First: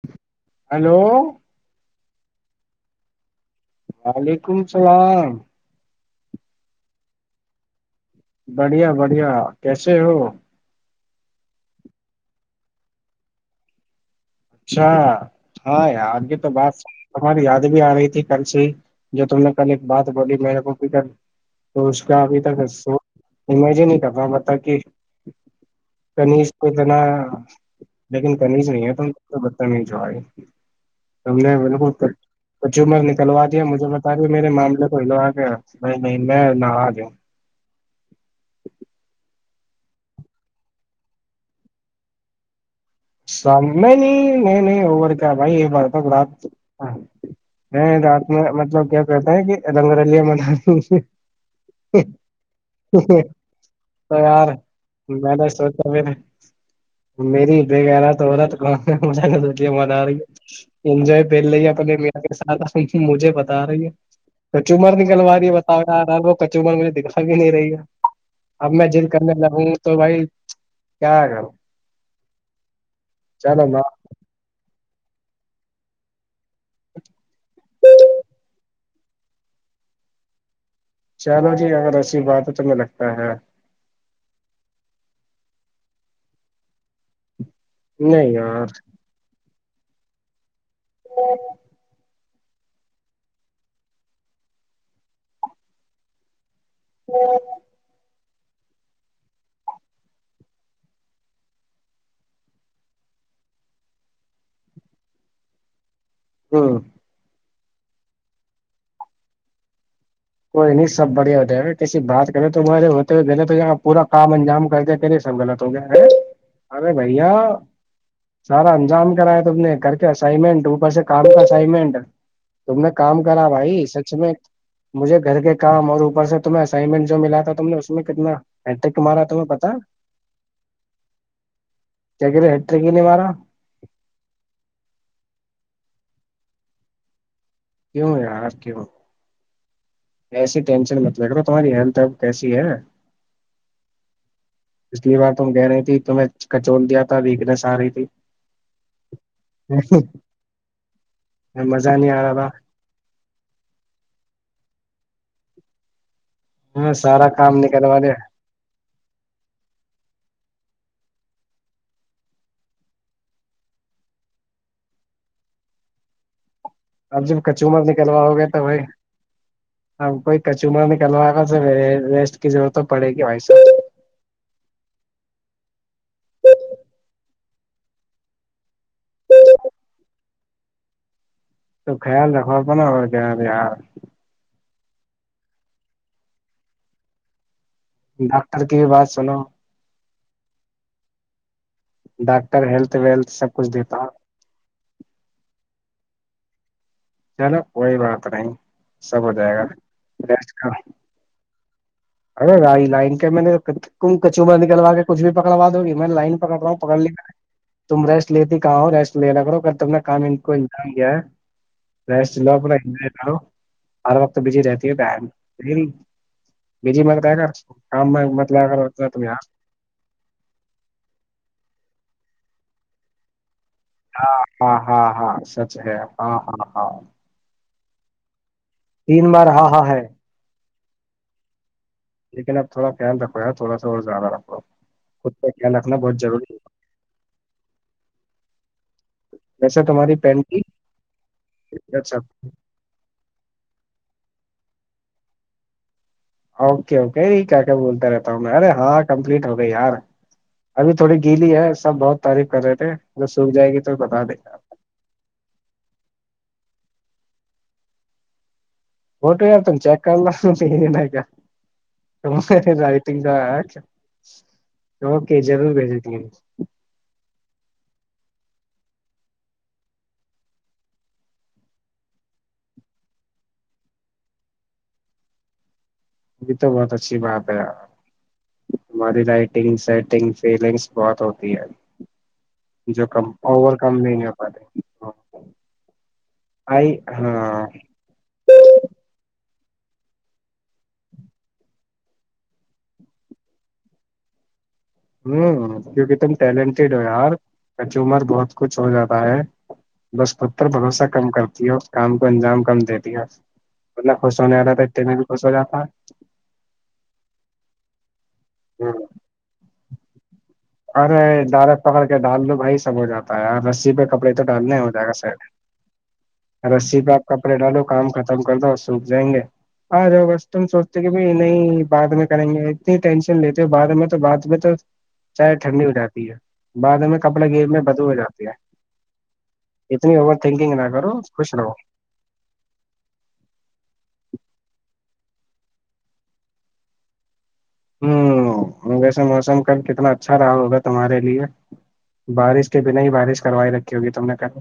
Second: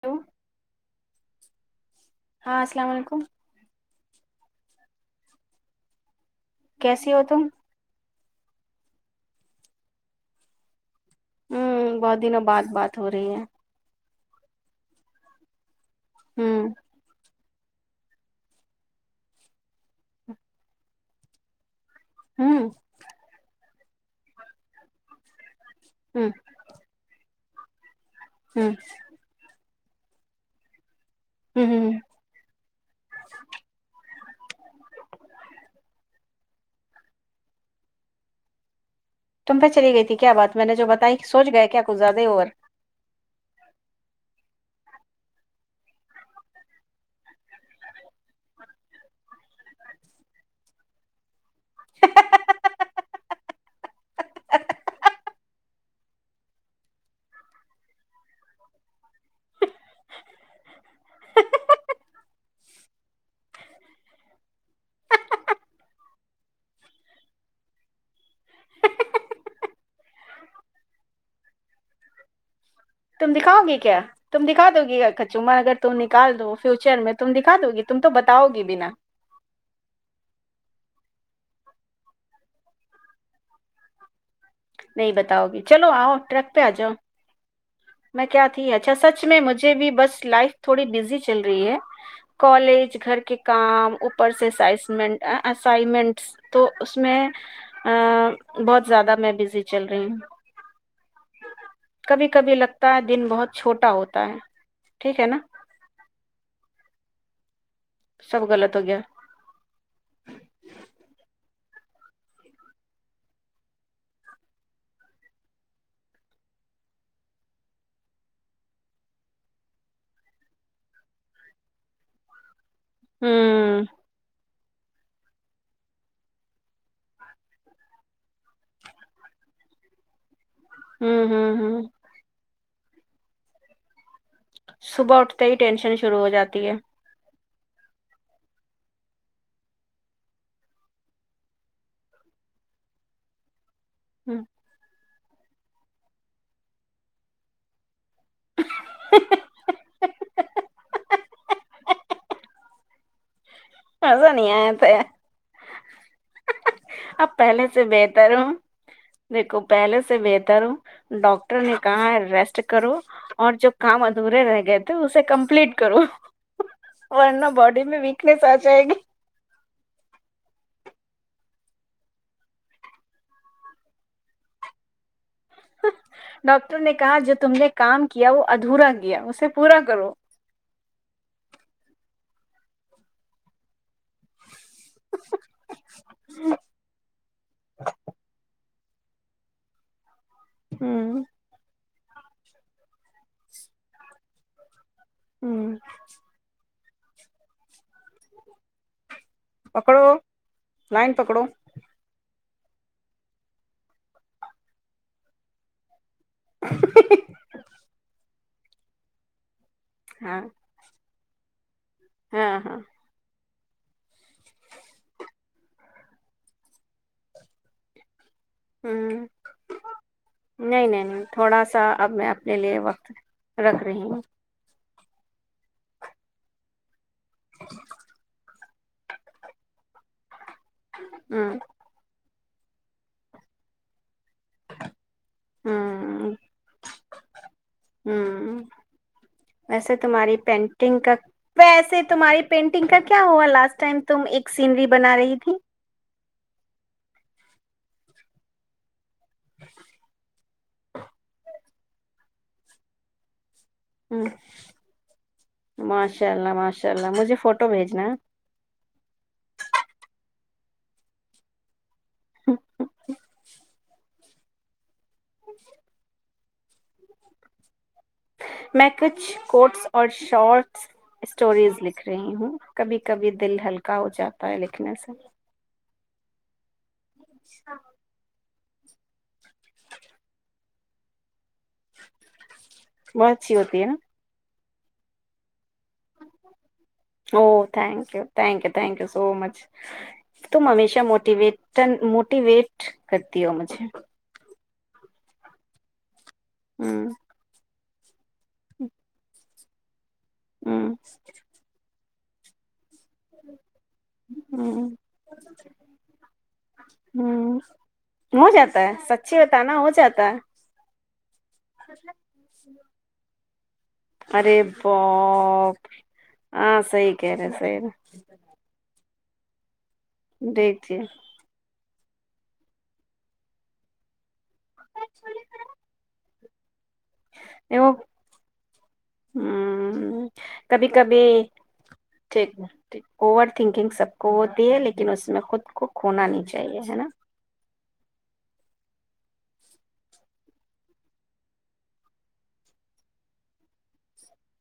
hello hello ہاں السلام علیکم وعلیکم السلام کیسی ہو تم بڑھیا بڑھیا کیسے ہو ہوں بہت دنوں بعات بات ہو رہی ہے اچھا ہاں آجگے تو ہوں بات ہماری یاد بھی آ رہی تھی کل سے جو تم نے کل ایک بات بولی میرے کو بھی تو اس کا ابھی تک ہوں سو مھے نہیں کر رہ پتا کہ ہوں کنیش کوتنا لیکن کمی ہوں نہیں ہے پ تو بت نہیں جو آ ہے ت نے ہوں ہوں بالکل کچمر نکلوا دیا مجھے بتا رہی ہ میرے معاملے کو ہلوا گیا نہیں نہیں میں نہ آ جا تم پھر چلی گئی تھی کیا بات میں نے جو بتائی سوچ گیا کیا کھ زیادہ ہو اور س نہیں م نہیں کیا بھائی یہ بار رات رات میں مطلب کیا کہتا ہے کہ رگلیا میں ہ ہ ہ تو یار میں نے سوچا پ میری [unintelligible] با تو رہ م رہی ہے انجو کر لی ہے اپنے م کے ساتھ مجھے بتا رہی ہے کچ مر نکلوا رہی ہے بتا آ رہا وہ کچ مر مجھے دکھا بھی نہیں رہی ہے اب میں جد کرنے لاوںں تو بھائی کیا کروں [unintelligible] تم دکھاؤ چلو گی نا، کیا تم دکھا دو گی کچوما اگر [unintelligible] تم نکال دو فیوچر میں تم دکھا د گی تم تو بتاؤ [unintelligible] چلو جٹ اگر ایچھی بات ہے تیں لگتا ہے [unintelligible] نہیں بتاؤ گی چلو آؤ ٹرک پہ آ جاؤ [unintelligible] میں نہیں کیا یار تھی اچھا سچ میں مجھے [unintelligible] ج بھی بس لائک [unintelligible] تھوڑی بزی چل رہی ہے [unintelligible] کالج گھر کے کام اوپر سے اسمنٹ اسائنمنٹس [unintelligible] تو اس میں [unintelligible] بہت زیادہ میں بزی [unintelligible] چل رہی ہ کبھی کبھی لگتا ہے دن بہت چھوٹا ہوتا ہے ٹھیک ہے نا [unintelligible] ہاں [unintelligible] سب غلط ہو گیا [unintelligible] کوئی نہیں سب بڑھیا ہوتے ا کسی بات کریں توے ہوتے ہوئے غلط ہو پورا کام انجام کر د کرے سب غلط ہو گیا ارے بھیا سارا انجام کرایا تم نے کر کے اسائنمنٹ اوپر سے کام کا اسائنمنٹ [unintelligible] تم نے کام کرا ہوں بھائی سچ میں [unintelligible] مجھے گھر کے کام اور اوپر سے تمہیں اسائنمنٹ جو ملا تھا تم نے اس میں کتناٹک مارا تمہیں پتا [unintelligible] ہوں ہوں ہوں [unintelligible] یک نہیں مارا [unintelligible] صبح اٹھتے ہی ٹینشن شروع ہو جاتی ہے [unintelligible] کیوں یار کیوں ایسی ٹینشن متلب کرو تمہاری ہیل کیسی ہے [unintelligible] ہوں [unintelligible] پچھلی بار ت ہم کہہ رہی تھی تویں کچول دیا تھا ویکنیس آ رہی تھی [unintelligible] مزہ نہیں آ [unintelligible] ب [unintelligible] مزا نہیں آ تو ہاں [unintelligible] سارا اب کام پہلے سے نکلوا لے بہتر ہ دیکھو پہلے سے بہتر [unintelligible] ڈاکٹر نے کہا ریسٹ کرو اور جو کام ادھورے رہ گئے تھے اسے کمپلیٹ کرو [unintelligible] اب جب ورنہ کچو مر باڈی میں نکلوا ویکنیس ہوگیا آ تو [unintelligible] کوئی جائے گی ہ کوئی کچوما میں [unintelligible] کلوا ریسٹ کی ضرورت تو پڑے گی و [unintelligible] ڈاکٹر نے کہا جو تم نے کام کیا وہ ادھورا کیا اسے پورا کرو [unintelligible] تو خیال رکھو پ ن ہو جار ہار [unintelligible] ج [unintelligible] ڈاکٹر کی بھی بات سناو [unintelligible] ہوں [unintelligible] ڈاکٹر ہیلتھ ویلتھ سب کچھ دیتا ہ [unintelligible] ہوں [unintelligible] چلو کوئی بات نہیں [unintelligible] سب ہو جائے گا پکڑو بیٹ کا لائن پکڑو [unintelligible] ارے رائی لائن کے میں نےم کچوبر نکلوا کے کچھ بھی پکڑوا دوی [unintelligible] میں لائن پکڑ رہا ہوں پکڑ لنے میں تم ریسٹ [unintelligible] لیتی کہاو ریٹ لے رکھ کرو کر [unintelligible] تو اپنا کام ان ہاں کو گیا ہے [unintelligible] ر ہاں چو ہاں پورا ہ [unintelligible] ہر وقت بجی رہتی ہے ب [unintelligible] بجی مت رہ کر کام [unintelligible] ہ ہے تم یار نہیں نہیں نہیں تھوڑا سا اب میں [unintelligible] لے لیے وقت [unintelligible] رکھ رہے ہیں ہاں [unintelligible] ہاں ہاں سچ ہے ہاں ہاں ہاں [unintelligible] تین بار ہ ہاں ہے [unintelligible] ہوں [unintelligible] لیکن اب تھوا خل رکھوا تھوڑا اور زیادہ رہا [unintelligible] خود کا خیال رکھنا ہوں بہت ضروری ہے [unintelligible] [unintelligible] ہوں ویسے تمہاری پینٹنگ کا ویسے اچھا تمہاری پینٹنگ کا کیا ہوا لاسٹ ٹائم [unintelligible] [unintelligible] تم ایک سینری بنا رہی تھی [unintelligible] [unintelligible] اوکے اوکے کیا کیا بولتا رہتا ہوں میں ارے ہاں کمپلیٹ ہو گئی یار ابھی تھوڑی گیلی ہے سب بہت تعریف کر رہے تھے [unintelligible] تو ہ بتا دیں گے ماشاء اللہ ماشاءلہ [unintelligible] انشاء اللہ مجھے فوٹو بھیجنا ہے [unintelligible] بوٹ ہتن چکاالنائکا [unintelligible] آئی ت [unintelligible] [inaudible] [unintelligible] تووک جب بھیج دیتیے [unintelligible] میں کچھ کوٹس اور شارٹس سٹوریز لکھ رہی ہوں کبھی کبھی دل ہلکا ہو جاتا ہے لکھنے سے [unintelligible] اب تو بات [unintelligible] [unintelligible] اچھی بات ہے یار [unintelligible] [unintelligible] ہماری رائٹنگ سیٹنگ فیلنگس بہت ہوتی [unintelligible] جو کم بہت اچھی اوور ہوتی ہے کم نا نہیں نہیں ہو پاتے [unintelligible] [unintelligible] آئی او ہاں ہ thank you thank you thank you so مچ [unintelligible] [unintelligible] تم ہمیشہ موٹیویٹ موٹیویٹ کرتی ہو مجھے [unintelligible] ہوںک ت [unintelligible] [unintelligible] ٹیلنٹیڈ ہ ہو یار [unintelligible] [unintelligible] کچ عمر بہت [unintelligible] [unintelligible] س کچھ ہو جاتا ہے [unintelligible] دس پتر ہ بھروسہ کم کرتی ہو [unintelligible] [unintelligible] کام کو انجام کم د [unintelligible] [unintelligible] مطلب خوش ہونے جا تھا ہ ا میں بھی خوش ہو جاتا ہے ہ ہو جاتا [unintelligible] [unintelligible] ہ ہے سچی بتانا ہو جاتا ہے ارے ڈال پکڑ کے ڈال ل بھائی سب ہو جاتا [unintelligible] [unintelligible] ت [unintelligible] [unintelligible] رسی پہ کپڑے تو ارے ڈالنا ہو جائے گا باپ سڈ ہاں رسی پہ صحیح آپ کہہ رہے کپڑے صحیح ڈالو رہے کام ختم کر دو ص [unintelligible] [unintelligible] جائیں گے [unintelligible] [unintelligible] آاں ج بسم دیکھیے سوتی کی بھی نہیں [unintelligible] بع میں کریں گے اتنی ٹینشن [unintelligible] [unintelligible] لیتے بع میں تو بات میں [unintelligible] [unintelligible] چاہے ٹھنڈی ہو جاتی ہے [unintelligible] [unintelligible] میں کپڑے گیب میں وہ بدو ہو جاتی ہے ہ اتنی اوور تھنکنگ کبھی نہ کرو کبھی خوش رہو ٹھیک اوور تھنکنگ سب کو ہوتی ہے لیکن [unintelligible] [unintelligible] لیکن اس میں خود کو کھونا نہیں چاہیے ہے نا [unintelligible] [unintelligible] ہوں ویسے موسم ک کتنا اچھا رہا ہوگا تمہارے لیے بارش کے بنا ہی بارش کروائی رکھی ہوگی تم نے ک [unintelligible] [unintelligible]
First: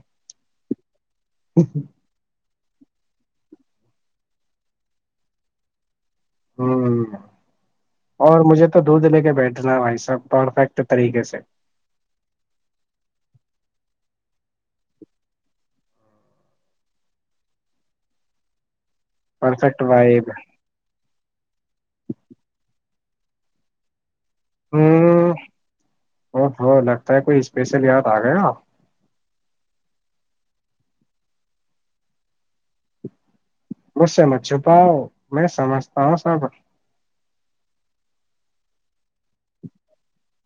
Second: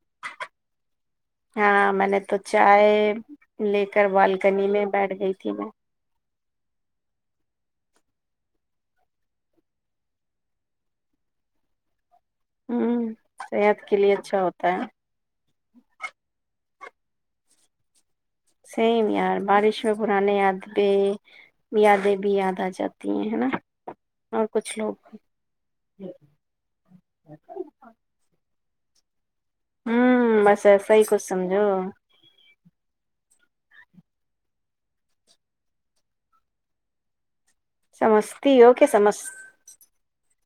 ہاں میں نے تو چائے لے کر بال [unintelligible] [unintelligible] کنی میں بیٹھ گئی تھی میں [unintelligible] [unintelligible] ہ اور مجھے تو دھ لے کے بیٹھنا ہے بھائی سب پرفیکٹ طریقے سے [unintelligible] [unintelligible] ہوں صحت کے لیے اچھا ہوتا ہے [unintelligible] [unintelligible] سم اور بارش پرفیکٹ و پوران وائب آدب [unintelligible] [unintelligible] یادیں بھی یاد آ جاتی ہیں ہے نا [unintelligible] [unintelligible] ہ لوگ ا ہو لگتا ہے کوئی اسپیشل یاد آ گیا [unintelligible] [unintelligible] ہوں بس سی کچھ سمجھو [unintelligible] [unintelligible] مجھ سے مت چھپاؤ میں سمجھتا ہوں سب [unintelligible] [unintelligible] سمجھتی ہو کہ سمج [unintelligible] [unintelligible]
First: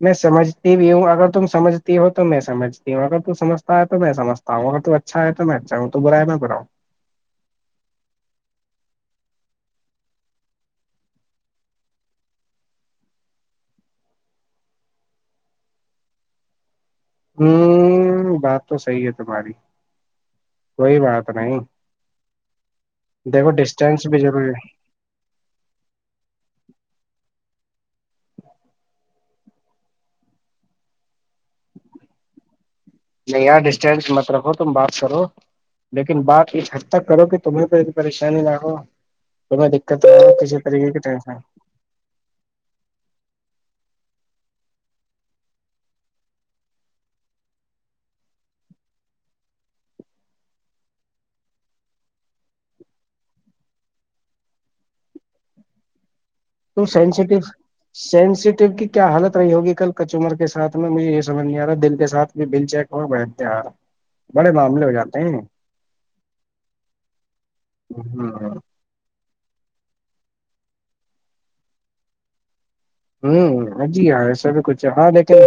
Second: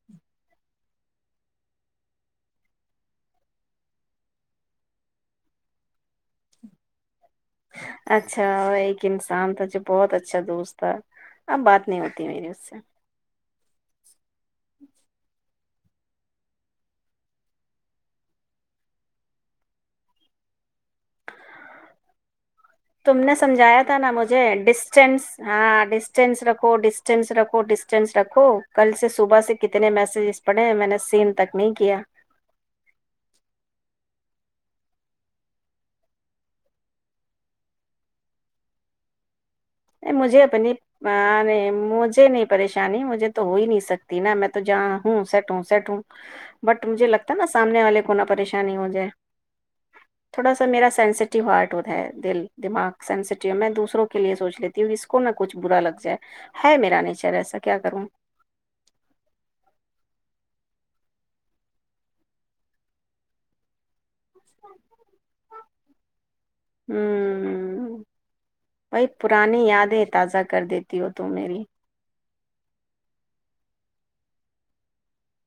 میں سمجھ بھی ہوں اگر تم سمجتی ہو تو میں سمجھتی ہوں اگر تو سمجھتا ہے تو میں سمجھتا ہوں اگر تو اچھا ہے تو میں اچھا ہوں تو برا ہے میں برا ہوں [unintelligible] اچھا اور ایک انمسان تھا جو بہت اچھا دوست تھا اب بات نہیں ہوتی میری اس سے [unintelligible] [unintelligible] ہوں بات تو صحی ہے تمہاری کوئی بات نہیں [unintelligible] [unintelligible] تم نے دیکھو سمجھایا تھا ڈسٹینس نا بھی مجھے ضروری ہے ڈسٹینس ہاں ڈسٹینس رکھو ڈسٹینس رکھو [unintelligible] کو ڈسٹینس رکھو کل سے صبح سے کتنے میسجز پڑھے ہیں میں نے سیم تک نہیں کیا [unintelligible] نہیں یار ڈسٹینس مت رکھو تم بات کرو لیکن بات اس حد تک کرو کہ تمہیں کو پریشانی نہ ہو تمہیں دقت نہ نہیں ہو مجھے کسی اپنی طریقے کی ٹینشن مجھے نہیں پریشانی مجھے تو ہو ہی نہیں سکتی [unintelligible] [unintelligible] نا میں تو جاں ہوں سیٹ ہوں سیٹ ہوں بٹ مجھے لگتا ہے نا سامنے والے کو نہ پریشانی ہو جائے تھوڑا سا میرا سینسٹیو ہارٹ ہوتا ہے دل دماغ سینٹیو میں دوسروں کے لیے سوچ لیتی [unintelligible] [unintelligible] ت اس کو نہ کچھ برا لگ جائے [unintelligible] [unintelligible] تو میرا نیچر سینسیٹیو ایسا کیا کروں سینسیٹیو کی کیا حالت رہی ہوگی کل کچمر کے ساتھ [unintelligible] [unintelligible] میں مجھے یہ سمجھ نہیں آ رہا دل کے ساتھ میں بل چیک ہوا بٹھتے رہ [unintelligible] [unintelligible] بڑے معاملے ہو جاتے ہیں ہ ہ ہوں [unintelligible] بھائی پرانی یادیں تازہ کر دیتی ہو تو میری [unintelligible] ہوںیار ہے سب کچھ ہے ہاں لیکن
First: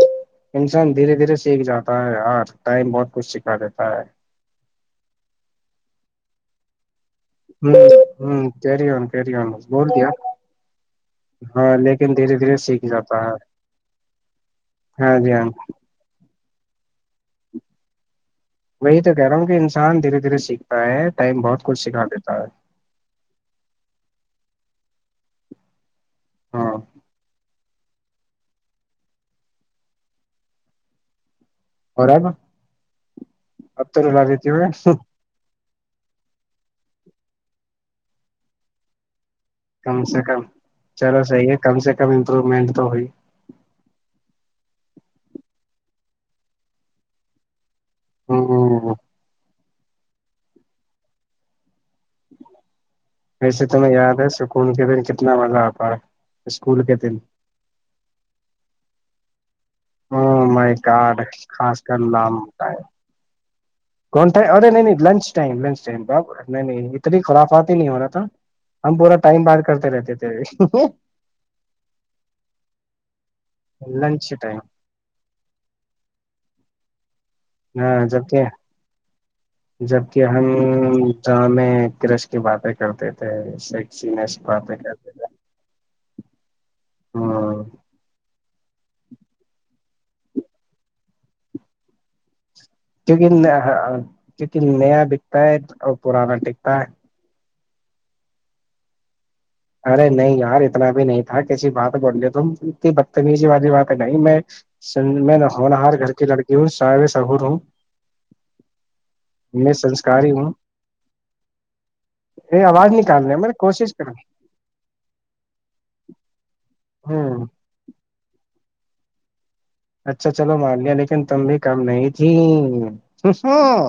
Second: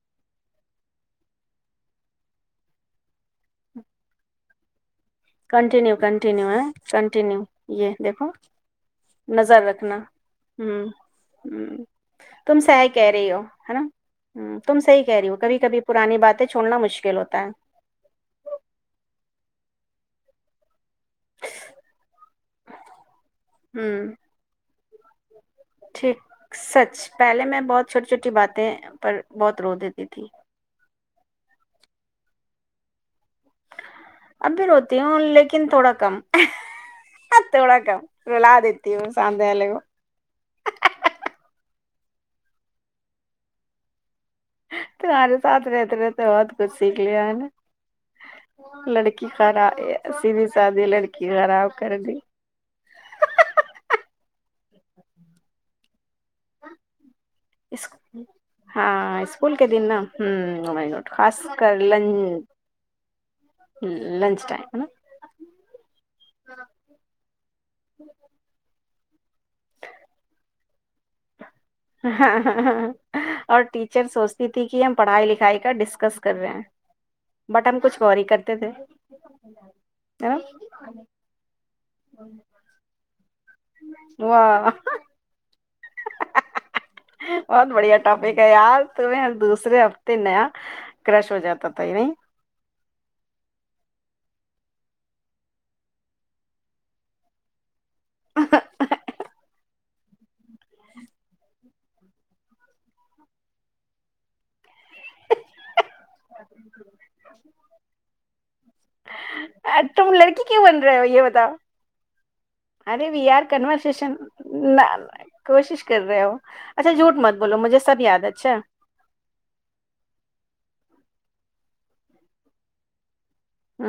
انسان دھیرے دھیرے سیکھ جاتا ہے یار ٹائم بہت کچھ سکھا دیتا ہے [unintelligible] کنٹینیو کنٹو [unintelligible] ہ یہ دیکھو ہ کیری آن کیری آن نظر بول رکھنا دیا ہ ہاں لیکن دھیرے دھیرے تم سے سیکھ کہہ جاتا رہی ہو ہے نا تم سے ہی ہاں کہہ رہی جی ہو ہاں کبھی کبھی پرانی بات [unintelligible] چھوڑنا مشکل ہوتا ہے [unintelligible] وہی تو کہہ رہا ہوں کہ انسان دھیرے دھیرے سیکھتا ہے ٹائم بہت کچھ سکھا دیتا ہے [unintelligible] ہاں [unintelligible] ٹھیک ہاں سچ پہلے میں بہت [unintelligible] چھوٹی چھوٹی باتیں پر بہت روک دیتی تھی [unintelligible] اور رہا گ [unintelligible] اب بھی روتی ہوں لیکن تھوڑا کم [unintelligible] آ تھوڑا کاا ر ل دیتی ہو [unintelligible] کم سے کم چلو صحیح ہے [unintelligible] کم سے کم امپروومنٹ تو ہوئی [unintelligible] تمہارےاتھ رہتے رہتے بہت کچھ سیکھ لیا ہے ہ لڑکی خانا س بھی شادی لڑکی خراب کر دی ویسے ت میں یاد ہے س کون کے دن کتنا مزہ آتاا ہے اسکول کے دن ہاں اس اسکول کے دن نا مائ کارڈ خاص کر لام لنچ کونم ارے ٹائم نہیں نہیں نا لنچ ٹائم لنچ ٹم ب نہیں اتنی خلافات ہی نہیں ہو رہا تھا ہم پورا ٹائم بار کرتے رہتے تھے اور ٹیچر لنچ سوچتی ٹائم تھی کہ ہم پڑھائی لکھائی کا ڈسکس کر رہے ہیں بٹ ہم کچھ ہاں غوری جبک کرتے تھے جبک نا ہم گاں میں کرش کی باتیں کرتے تھے شش نش پات واہ کرتے ہ بہت بڑھیا ٹاپک کیا ار تمہیں ہر دوسرے ہفتے نیا کرش ہو جاتا تھا ہی نہیں کیونک کیونک نیا بکتا ہے اور پرانا بکتا ہے ہ [inaudible] ارے نہیں گا اتنا بھی نہیں تھا کسی بات بول تم انی بدتمیزی والی باں پ ہے نہیں میں میں ہونا ہر گھر [unintelligible] لڑکی ہوں ساائے سہور ہوں میں آ، تم سنسکاری لڑکی ہوں کیوں بن رہے ہو یہ بتاؤ ا آواز نکالنے میں کوشش کرا [unintelligible] نہ کوشش کر رہے ہو اچھا جھوٹ ہوں مت ہوں، بولو مجھے سب یاد اچھیا [unintelligible] چ [inaudible] [unintelligible] اچھا چلو مان لیا لیکن تم بھی کم نہیں تھی [unintelligible] ہ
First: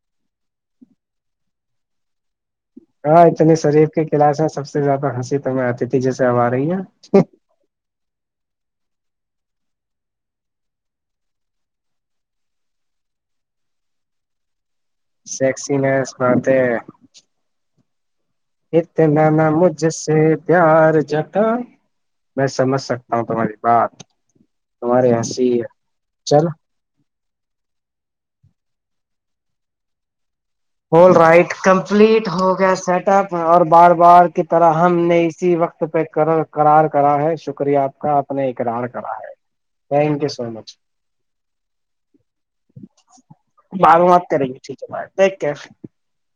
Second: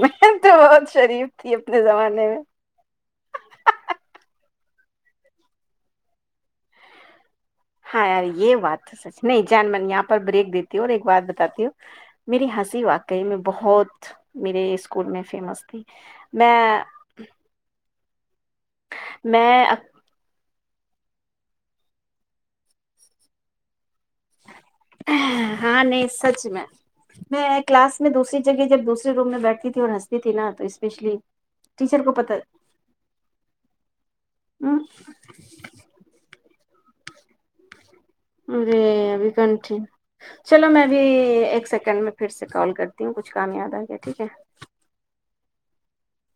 میں تو بہت شریف تھی [unintelligible] زمانے میں [unintelligible] ہاں اتنی شریف کے کلاس ہیں سب سے زیادہ ہنسی تو آتی تھی جیسے اب آ رہی ہیں [unintelligible] ہاں یار یہ بات سچ نہیں جان من یہاں پر بریک دیتی ہوں اور ایک بات بتاتی ہوں میری ہنسی واقعی میں بہت میرے اس [unintelligible] اسکول میں فیمس تھی سیکسینس بات میں [unintelligible] اتے ن ن میں مجس [unintelligible] یار ج میں سمجھ سکتا ہوں تمہاری بات [unintelligible] تمہاری ہنسی ہاں نہیں چل سچ میں [unintelligible] میں کلاس میں دوسری جگہ جب دوسری روم میں بیٹھتی تھی اور ہنستی تھی نہ [unintelligible] آلرائٹ کمپلیٹ ہو گیا سیٹ اپ اور بار بار کی طرح ہم نے اسی وقت پہ کرو [unintelligible] کررار کرا ہے شکریہ [unintelligible] ارے اقرار کرا ابھی ہے کرنی تھی تھینک یو سو چلو مچ میں بھی ایک سیکنڈ میں پھر سے کال کرتی ہوں کچھ کام یاد آ گیا ٹھیک ہے [unintelligible] کے [unintelligible]